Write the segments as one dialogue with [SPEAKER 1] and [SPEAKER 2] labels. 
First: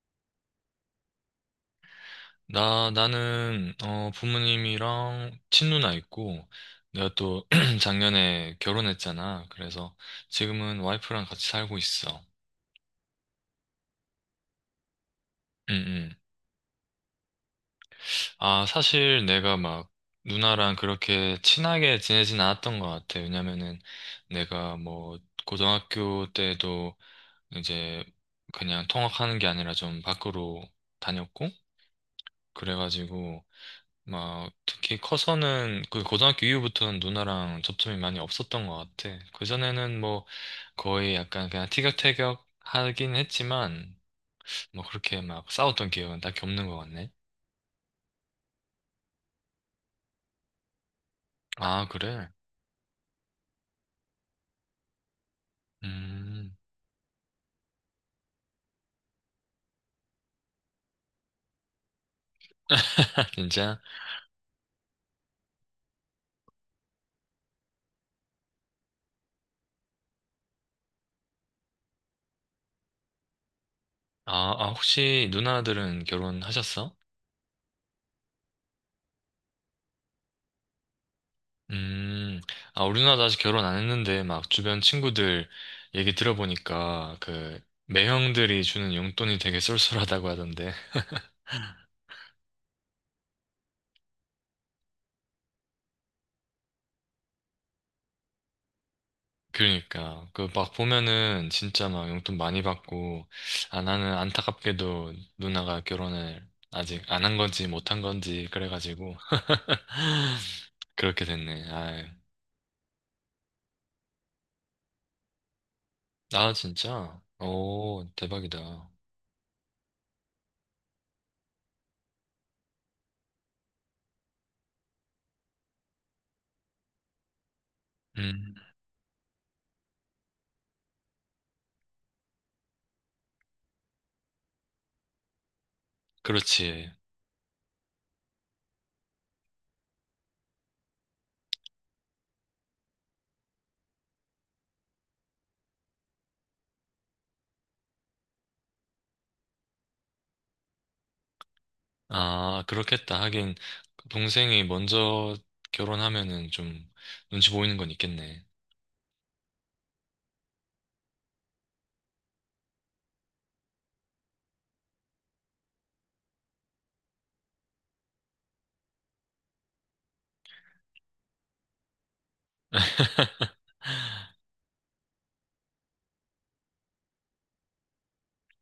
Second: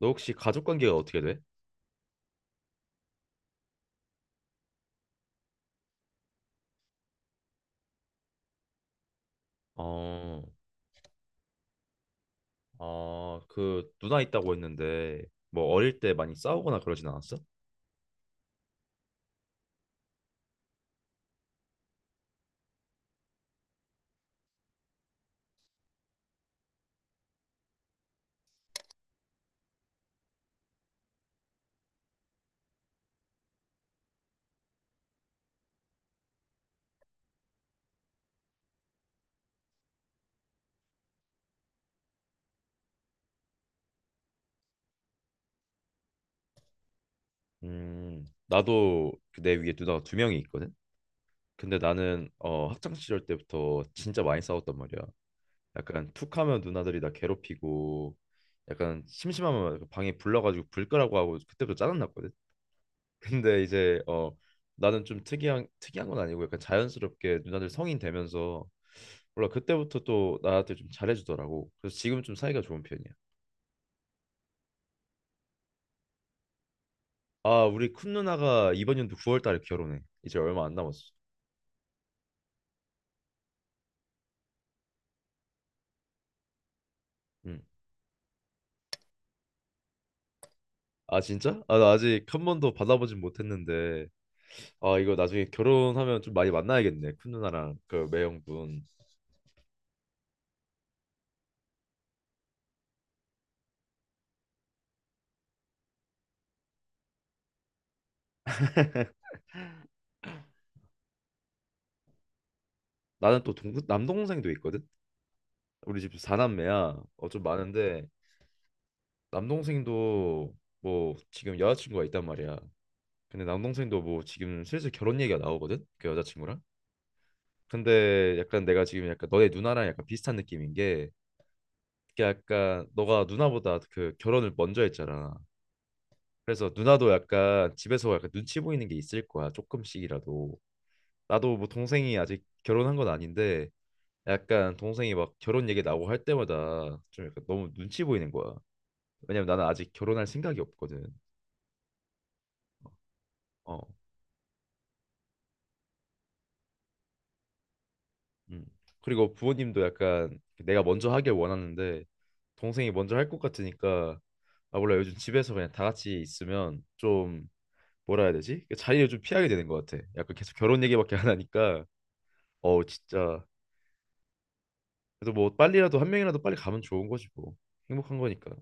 [SPEAKER 1] 너 혹시 가족 관계가 어떻게 돼?
[SPEAKER 2] 나는, 부모님이랑 친누나 있고, 내가 또 작년에 결혼했잖아. 그래서
[SPEAKER 1] 어,
[SPEAKER 2] 지금은 와이프랑 같이 살고 있어.
[SPEAKER 1] 아, 그 누나 있다고 했는데 뭐
[SPEAKER 2] 응,
[SPEAKER 1] 어릴 때
[SPEAKER 2] 응.
[SPEAKER 1] 많이 싸우거나 그러진 않았어?
[SPEAKER 2] 아, 사실 내가 막 누나랑 그렇게 친하게 지내진 않았던 것 같아. 왜냐면은 내가 뭐 고등학교 때도 이제 그냥 통학하는 게 아니라 좀 밖으로 다녔고, 그래가지고 막 특히 커서는 그 고등학교 이후부터는 누나랑 접점이 많이 없었던 것 같아. 그전에는 뭐 거의 약간 그냥 티격태격 하긴 했지만 뭐 그렇게 막 싸웠던 기억은 딱히 없는 것 같네.
[SPEAKER 1] 나도 그내 위에 누나가 두 명이 있거든. 근데
[SPEAKER 2] 아, 그래?
[SPEAKER 1] 나는 학창 시절 때부터 진짜 많이 싸웠단 말이야. 약간
[SPEAKER 2] 음.
[SPEAKER 1] 툭하면 누나들이 나 괴롭히고 약간 심심하면 방에 불러가지고 불 끄라고 하고 그때부터 짜증 났거든. 근데
[SPEAKER 2] 진짜?
[SPEAKER 1] 이제 나는 좀 특이한 건 아니고 약간 자연스럽게 누나들 성인 되면서 몰라 그때부터 또 나한테 좀 잘해주더라고. 그래서 지금 좀 사이가 좋은 편이야.
[SPEAKER 2] 아, 아, 혹시 누나들은 결혼하셨어?
[SPEAKER 1] 아 우리 큰 누나가 이번 연도 9월 달에 결혼해. 이제 얼마 안 남았어.
[SPEAKER 2] 음. 아, 우리 누나도 아직 결혼 안 했는데 막 주변 친구들 얘기 들어보니까
[SPEAKER 1] 응.
[SPEAKER 2] 그 매형들이 주는 용돈이 되게 쏠쏠하다고 하던데.
[SPEAKER 1] 아 진짜? 아 나 아직 한 번도 받아보진 못했는데 아 이거 나중에 결혼하면 좀 많이 만나야겠네. 큰 누나랑 그 매형분.
[SPEAKER 2] 그러니까 그 막 보면은 진짜 막 용돈 많이 받고. 아, 나는 안타깝게도 누나가 결혼을 아직 안 한 건지 못 한 건지 그래가지고 그렇게 됐네. 아.
[SPEAKER 1] 나는 또 남동생도 있거든. 우리 집
[SPEAKER 2] 나
[SPEAKER 1] 4남매야.
[SPEAKER 2] 진짜
[SPEAKER 1] 어 좀
[SPEAKER 2] 오
[SPEAKER 1] 많은데
[SPEAKER 2] 대박이다.
[SPEAKER 1] 남동생도 뭐 지금 여자친구가 있단 말이야. 근데 남동생도 뭐 지금 슬슬 결혼 얘기가 나오거든 그 여자친구랑. 근데
[SPEAKER 2] 음.
[SPEAKER 1] 약간 내가 지금 약간 너네 누나랑 약간 비슷한 느낌인 게, 그게 약간 너가 누나보다 그 결혼을 먼저 했잖아. 그래서
[SPEAKER 2] 그렇지.
[SPEAKER 1] 누나도 약간 집에서 약간 눈치 보이는 게 있을 거야, 조금씩이라도. 나도 뭐 동생이 아직 결혼한 건 아닌데 약간 동생이 막 결혼 얘기 나오고 할 때마다 좀 약간 너무 눈치 보이는 거야. 왜냐면 나는 아직 결혼할 생각이 없거든.
[SPEAKER 2] 아, 그렇겠다. 하긴
[SPEAKER 1] 어
[SPEAKER 2] 동생이 먼저 결혼하면은 좀 눈치 보이는 건 있겠네.
[SPEAKER 1] 음. 그리고 부모님도 약간 내가 먼저 하길 원하는데 동생이 먼저 할 것 같으니까, 아 몰라 요즘 집에서 그냥 다 같이 있으면 좀, 뭐라 해야 되지? 그 자리를 좀 피하게 되는 것 같아. 약간 계속 결혼 얘기밖에 안 하니까. 어 진짜 그래도 뭐 빨리라도 한 명이라도 빨리 가면 좋은 거지 뭐, 행복한 거니까.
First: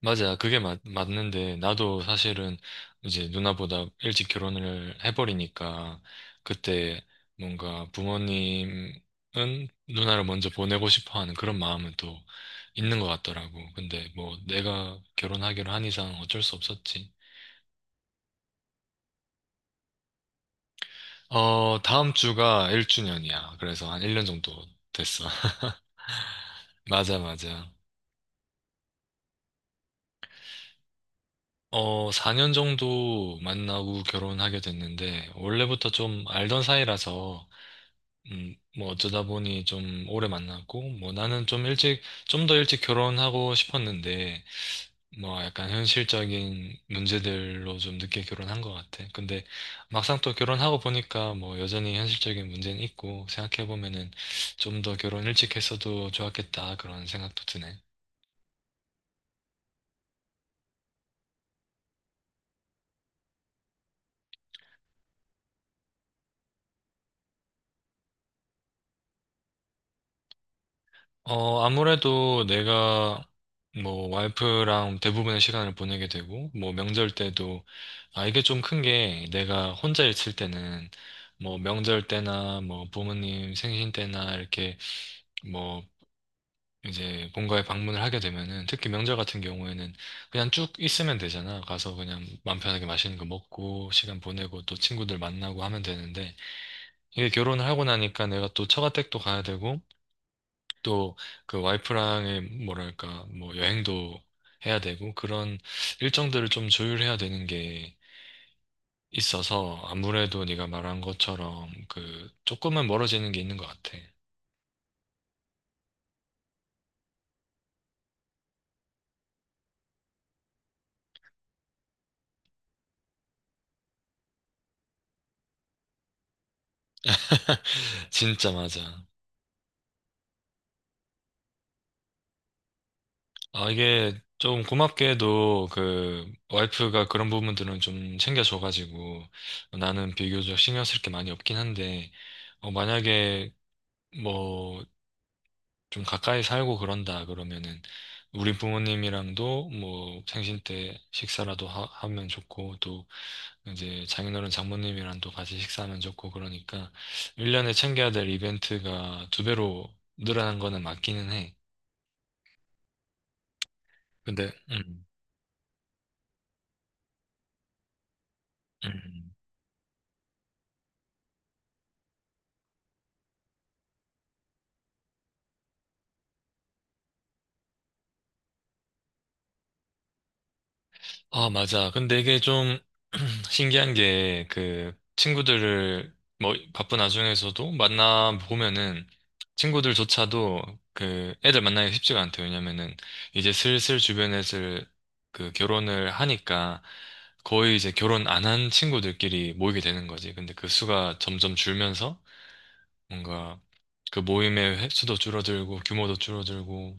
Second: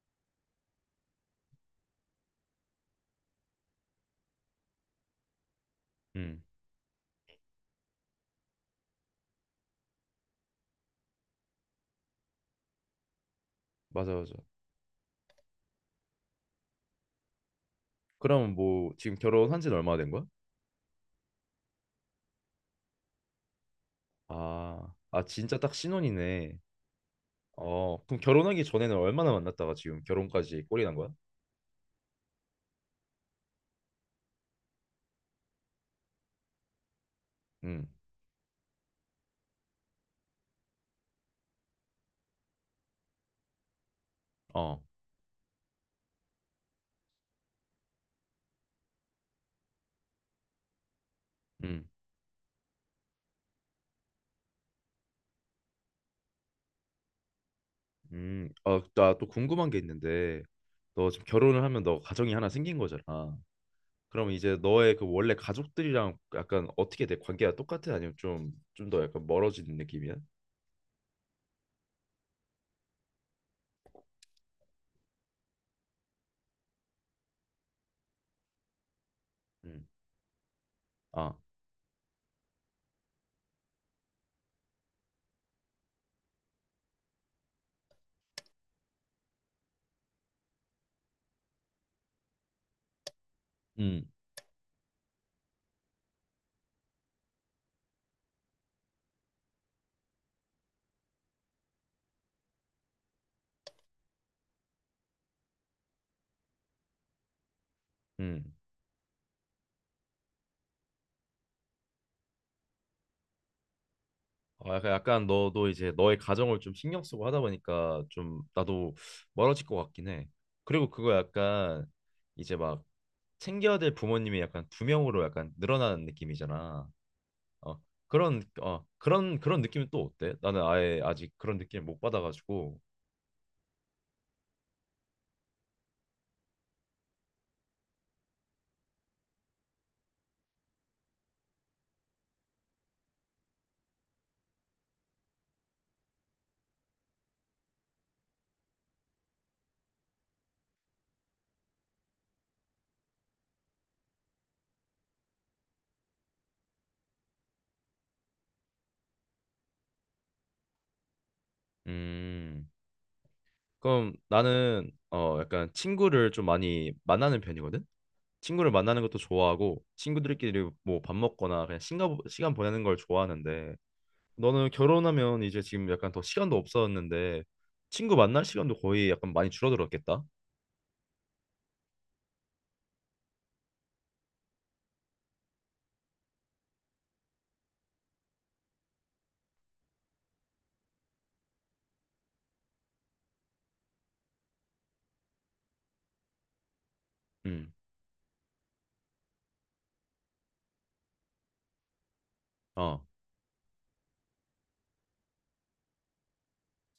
[SPEAKER 2] 맞아. 그게 맞는데, 나도 사실은 이제 누나보다 일찍 결혼을 해버리니까,
[SPEAKER 1] 음
[SPEAKER 2] 그때 뭔가 부모님은 누나를 먼저 보내고 싶어 하는 그런 마음은 또 있는 것 같더라고. 근데
[SPEAKER 1] 맞아 맞아.
[SPEAKER 2] 뭐 내가 결혼하기로 한 이상 어쩔 수 없었지.
[SPEAKER 1] 그럼 뭐 지금 결혼한 지는 얼마 된 거야?
[SPEAKER 2] 다음 주가 1주년이야. 그래서 한 1년 정도
[SPEAKER 1] 아, 아
[SPEAKER 2] 됐어.
[SPEAKER 1] 진짜 딱 신혼이네.
[SPEAKER 2] 맞아, 맞아.
[SPEAKER 1] 어 그럼 결혼하기 전에는 얼마나 만났다가 지금 결혼까지 꼬리 난 거야?
[SPEAKER 2] 4년 정도 만나고 결혼하게 됐는데, 원래부터 좀 알던 사이라서,
[SPEAKER 1] 음.
[SPEAKER 2] 뭐 어쩌다 보니 좀 오래 만났고, 뭐 나는 좀 일찍, 좀 더 일찍 결혼하고 싶었는데,
[SPEAKER 1] 어.
[SPEAKER 2] 뭐 약간 현실적인 문제들로 좀 늦게 결혼한 것 같아. 근데 막상 또 결혼하고 보니까 뭐
[SPEAKER 1] 음.
[SPEAKER 2] 여전히 현실적인 문제는 있고, 생각해보면은 좀 더 결혼 일찍 했어도 좋았겠다, 그런 생각도 드네.
[SPEAKER 1] 아, 나 또 궁금한 게 있는데, 너 지금 결혼을 하면 너 가정이 하나 생긴 거잖아. 그럼 이제 너의 그 원래 가족들이랑 약간 어떻게 돼? 관계가 똑같아? 아니면 좀, 좀 더 약간 멀어지는 느낌이야?
[SPEAKER 2] 아무래도 내가 뭐 와이프랑 대부분의 시간을 보내게 되고, 뭐 명절 때도, 아, 이게 좀 큰 게 내가
[SPEAKER 1] 음.
[SPEAKER 2] 혼자 있을 때는
[SPEAKER 1] 아,
[SPEAKER 2] 뭐 명절 때나 뭐 부모님 생신 때나 이렇게 뭐 이제 본가에 방문을 하게 되면은 특히 명절 같은 경우에는 그냥 쭉 있으면 되잖아. 가서 그냥 맘 편하게 맛있는 거 먹고
[SPEAKER 1] 음,
[SPEAKER 2] 시간 보내고 또 친구들 만나고 하면 되는데 이게 결혼을 하고 나니까 내가 또 처가댁도 가야 되고 또 그 와이프랑의 뭐랄까 뭐 여행도 해야 되고 그런 일정들을 좀 조율해야 되는 게
[SPEAKER 1] 음.
[SPEAKER 2] 있어서 아무래도 네가 말한 것처럼 그 조금은 멀어지는 게 있는 것 같아.
[SPEAKER 1] 어, 약간, 약간 너도 이제 너의 가정을 좀 신경 쓰고 하다 보니까 좀 나도 멀어질 것 같긴 해. 그리고 그거 약간 이제 막 챙겨야 될 부모님이 약간 두 명으로 약간 늘어나는 느낌이잖아. 어,
[SPEAKER 2] 진짜 맞아.
[SPEAKER 1] 그런 느낌은 또 어때? 나는 아예 아직 그런 느낌 못 받아가지고.
[SPEAKER 2] 아, 이게 좀 고맙게도 그 와이프가 그런 부분들은 좀 챙겨줘가지고 나는 비교적 신경 쓸 게 많이 없긴 한데 만약에 뭐 좀 가까이 살고 그런다 그러면은 우리 부모님이랑도 뭐 생신 때 식사라도 하, 면 좋고 또 이제 장인어른 장모님이랑도 같이 식사하면 좋고 그러니까 1년에 챙겨야 될 이벤트가 두 배로 늘어난 거는 맞기는 해.
[SPEAKER 1] 음. 그럼
[SPEAKER 2] 근데
[SPEAKER 1] 나는 약간 친구를 좀 많이 만나는 편이거든. 친구를 만나는 것도
[SPEAKER 2] 음.
[SPEAKER 1] 좋아하고 친구들끼리 뭐 밥 먹거나 그냥 시간 보내는 걸 좋아하는데 너는 결혼하면 이제 지금 약간 더 시간도 없었는데 친구 만날 시간도 거의 약간 많이 줄어들었겠다.
[SPEAKER 2] 아, 맞아. 근데 이게 좀 신기한 게 그 친구들을 뭐 바쁜 와중에서도 만나 보면은 친구들조차도 그 애들 만나기가 쉽지가 않대요. 왜냐면은 이제 슬슬 주변에서 그 결혼을 하니까
[SPEAKER 1] 음.
[SPEAKER 2] 거의 이제 결혼 안 한 친구들끼리 모이게 되는 거지. 근데 그 수가 점점 줄면서
[SPEAKER 1] 어.
[SPEAKER 2] 뭔가 그 모임의 횟수도 줄어들고 규모도 줄어들고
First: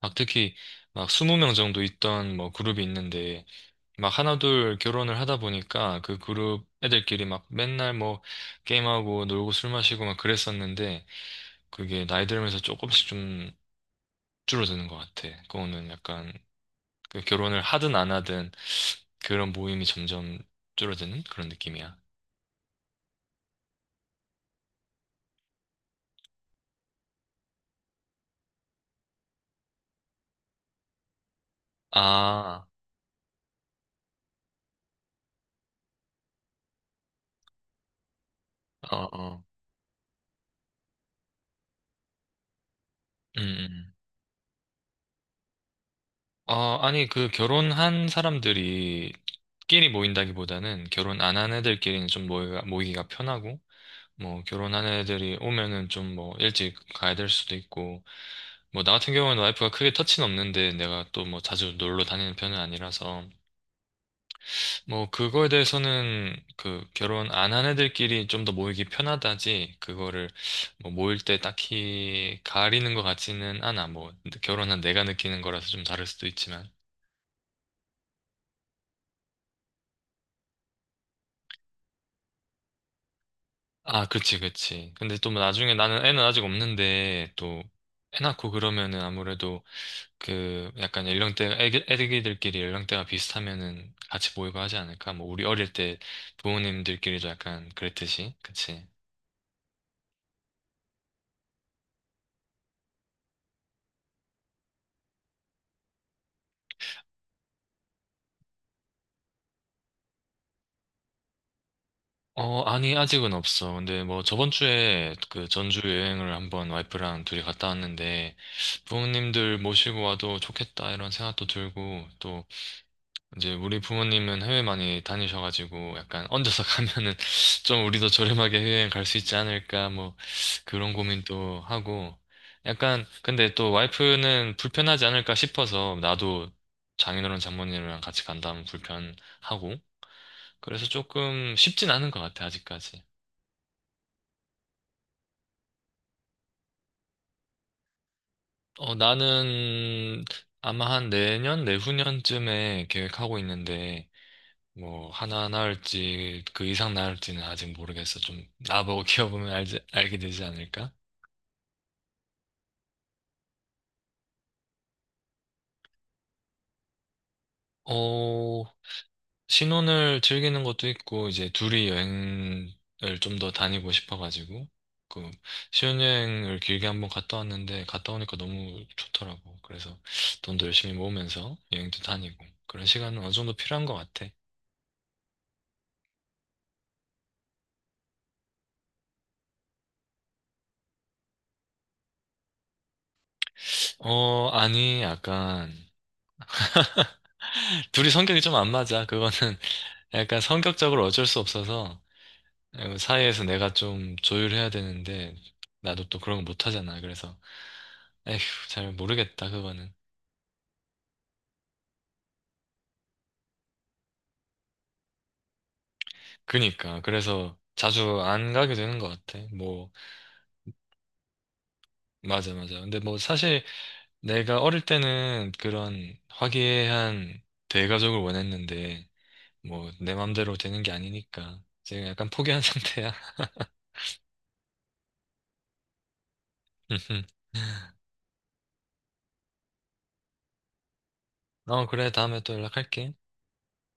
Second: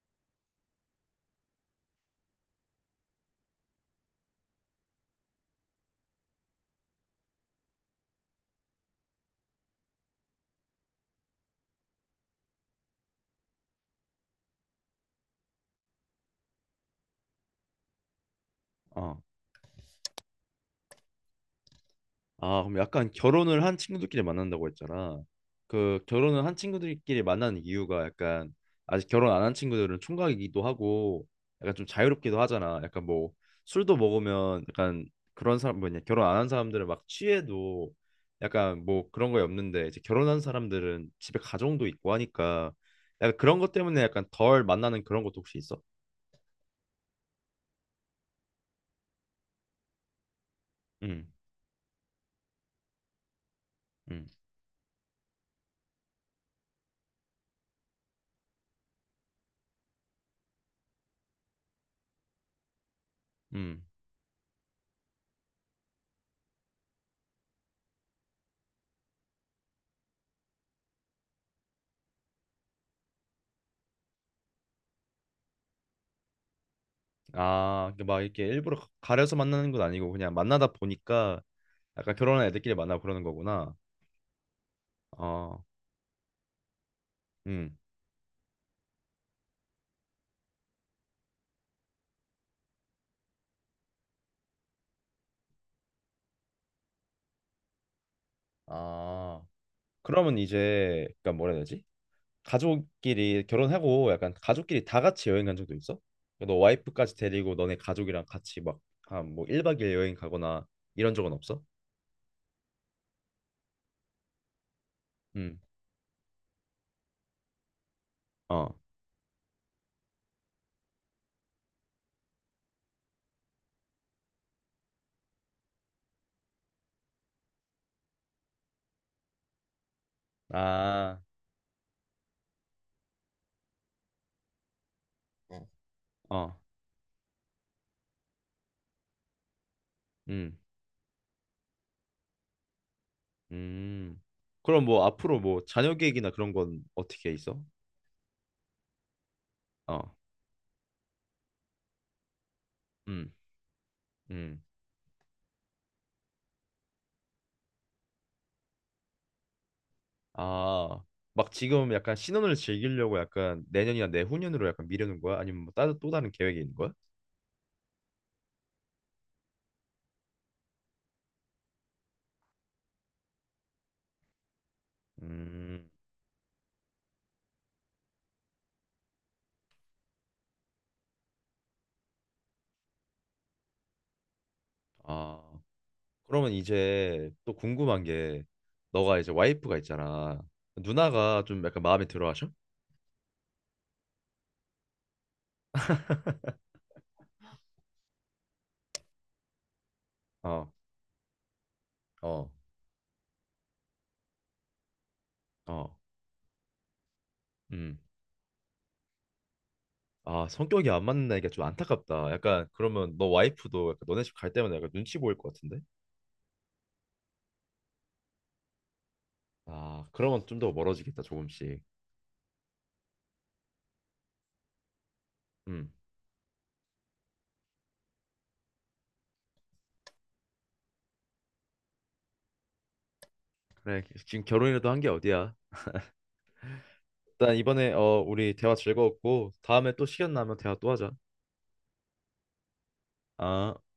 [SPEAKER 2] 막 특히 막 20명 정도 있던 뭐 그룹이 있는데 막 하나둘 결혼을 하다 보니까 그 그룹 애들끼리 막 맨날 뭐 게임하고 놀고 술 마시고 막 그랬었는데 그게 나이 들면서 조금씩 좀 줄어드는 것 같아. 그거는 약간 그 결혼을 하든 안 하든
[SPEAKER 1] 어.
[SPEAKER 2] 그런 모임이 점점 줄어드는 그런 느낌이야.
[SPEAKER 1] 아, 그럼 약간 결혼을 한 친구들끼리 만난다고 했잖아. 그 결혼을 한 친구들끼리 만나는 이유가 약간 아직 결혼 안 한 친구들은 총각이기도 하고 약간 좀 자유롭기도
[SPEAKER 2] 아,
[SPEAKER 1] 하잖아. 약간 뭐 술도 먹으면 약간 그런 사람 뭐냐 결혼 안 한 사람들은 막 취해도 약간
[SPEAKER 2] 어,
[SPEAKER 1] 뭐 그런 거에
[SPEAKER 2] 어.
[SPEAKER 1] 없는데 이제 결혼한 사람들은 집에 가정도 있고 하니까 약간
[SPEAKER 2] 음,
[SPEAKER 1] 그런 것
[SPEAKER 2] 음.
[SPEAKER 1] 때문에 약간 덜 만나는 그런 것도 혹시 있어?
[SPEAKER 2] 아니, 그 결혼한 사람들이 끼리 모인다기보다는 결혼
[SPEAKER 1] 음,
[SPEAKER 2] 안 한 애들끼리는 좀 모이기가 편하고
[SPEAKER 1] 음,
[SPEAKER 2] 뭐 결혼한 애들이 오면은 좀 뭐 일찍 가야 될 수도 있고 뭐 나 같은 경우는 와이프가 크게 터치는 없는데 내가 또 뭐 자주 놀러 다니는 편은 아니라서
[SPEAKER 1] 음.
[SPEAKER 2] 뭐 그거에 대해서는 그 결혼 안 한 애들끼리 좀 더 모이기 편하다지 그거를 뭐 모일 때 딱히 가리는 것 같지는 않아. 뭐 결혼한 내가 느끼는 거라서 좀 다를 수도 있지만.
[SPEAKER 1] 아, 그러니까 막 이렇게 일부러 가려서 만나는 건 아니고 그냥 만나다 보니까 약간 결혼한 애들끼리 만나고 그러는 거구나.
[SPEAKER 2] 아, 그치, 그치, 근데 또뭐
[SPEAKER 1] 어,
[SPEAKER 2] 나중에 나는 애는 아직 없는데 또
[SPEAKER 1] 음.
[SPEAKER 2] 애 낳고 그러면은 아무래도 그 약간 연령대 애기들끼리 연령대가 비슷하면은 같이 모이고 하지 않을까? 뭐 우리 어릴 때 부모님들끼리도 약간 그랬듯이, 그치?
[SPEAKER 1] 아, 그러면 이제, 그니까 뭐라 해야 되지? 가족끼리 결혼하고 약간 가족끼리 다 같이 여행 간 적도 있어? 너 와이프까지 데리고 너네 가족이랑 같이 막, 한뭐 1박 2일 여행 가거나 이런 적은 없어?
[SPEAKER 2] 아니, 아직은 없어. 근데 뭐 저번 주에 그
[SPEAKER 1] 음,
[SPEAKER 2] 전주 여행을 한번 와이프랑 둘이 갔다 왔는데
[SPEAKER 1] 어.
[SPEAKER 2] 부모님들 모시고 와도 좋겠다 이런 생각도 들고 또 이제 우리 부모님은 해외 많이 다니셔가지고 약간 얹어서 가면은 좀 우리도 저렴하게 해외여행 갈 수 있지 않을까 뭐 그런
[SPEAKER 1] 아,
[SPEAKER 2] 고민도 하고 약간 근데 또 와이프는 불편하지 않을까
[SPEAKER 1] 어.
[SPEAKER 2] 싶어서 나도
[SPEAKER 1] 어,
[SPEAKER 2] 장인어른 장모님이랑 같이 간다면 불편하고,
[SPEAKER 1] 음,
[SPEAKER 2] 그래서 조금 쉽진 않은 것 같아 아직까지.
[SPEAKER 1] 음. 그럼 뭐 앞으로 뭐 자녀 계획이나 그런 건 어떻게 있어? 어,
[SPEAKER 2] 나는 아마 한 내년 내후년쯤에
[SPEAKER 1] 음,
[SPEAKER 2] 계획하고 있는데
[SPEAKER 1] 음.
[SPEAKER 2] 뭐 하나 나올지 그 이상 나올지는 아직 모르겠어. 좀 나보고 키워보면 알지, 알게 되지 않을까?
[SPEAKER 1] 아, 막 지금 약간 신혼을 즐기려고 약간 내년이나 내후년으로 약간 미루는 거야? 아니면 뭐 따로 또 다른 계획이 있는 거야?
[SPEAKER 2] 어, 신혼을 즐기는 것도 있고 이제 둘이 여행을 좀 더 다니고 싶어가지고 그
[SPEAKER 1] 음,
[SPEAKER 2] 신혼여행을 길게 한번 갔다 왔는데 갔다 오니까 너무 좋더라고. 그래서 돈도 열심히 모으면서 여행도 다니고 그런 시간은 어느 정도 필요한 것 같아.
[SPEAKER 1] 아, 그러면 이제 또 궁금한 게 너가 이제 와이프가 있잖아. 누나가 좀 약간 마음에 들어 하셔?
[SPEAKER 2] 아니, 약간 둘이 성격이 좀 안 맞아. 그거는 약간
[SPEAKER 1] 어,
[SPEAKER 2] 성격적으로 어쩔 수 없어서.
[SPEAKER 1] 어,
[SPEAKER 2] 사회에서 내가 좀 조율해야 되는데
[SPEAKER 1] 어,
[SPEAKER 2] 나도 또 그런 거 못하잖아. 그래서
[SPEAKER 1] 음.
[SPEAKER 2] 에휴, 잘 모르겠다 그거는.
[SPEAKER 1] 아, 성격이 안 맞는 애가 좀 안타깝다. 약간 그러면 너 와이프도 약간 너네 집 갈 때마다 약간 눈치 보일 것 같은데?
[SPEAKER 2] 그니까 그래서 자주 안 가게 되는 것 같아. 뭐
[SPEAKER 1] 아, 그러면 좀 더 멀어지겠다, 조금씩.
[SPEAKER 2] 맞아, 맞아. 근데 뭐 사실 내가 어릴 때는
[SPEAKER 1] 음.
[SPEAKER 2] 그런 화기애애한 대가족을 원했는데 뭐 내 맘대로 되는 게 아니니까 지금 약간 포기한 상태야.
[SPEAKER 1] 그래, 지금 결혼이라도 한 게 어디야? 일단 이번에 어 우리 대화 즐거웠고 다음에 또 시간 나면 대화 또 하자.
[SPEAKER 2] 어, 그래, 다음에 또 연락할게.
[SPEAKER 1] 아.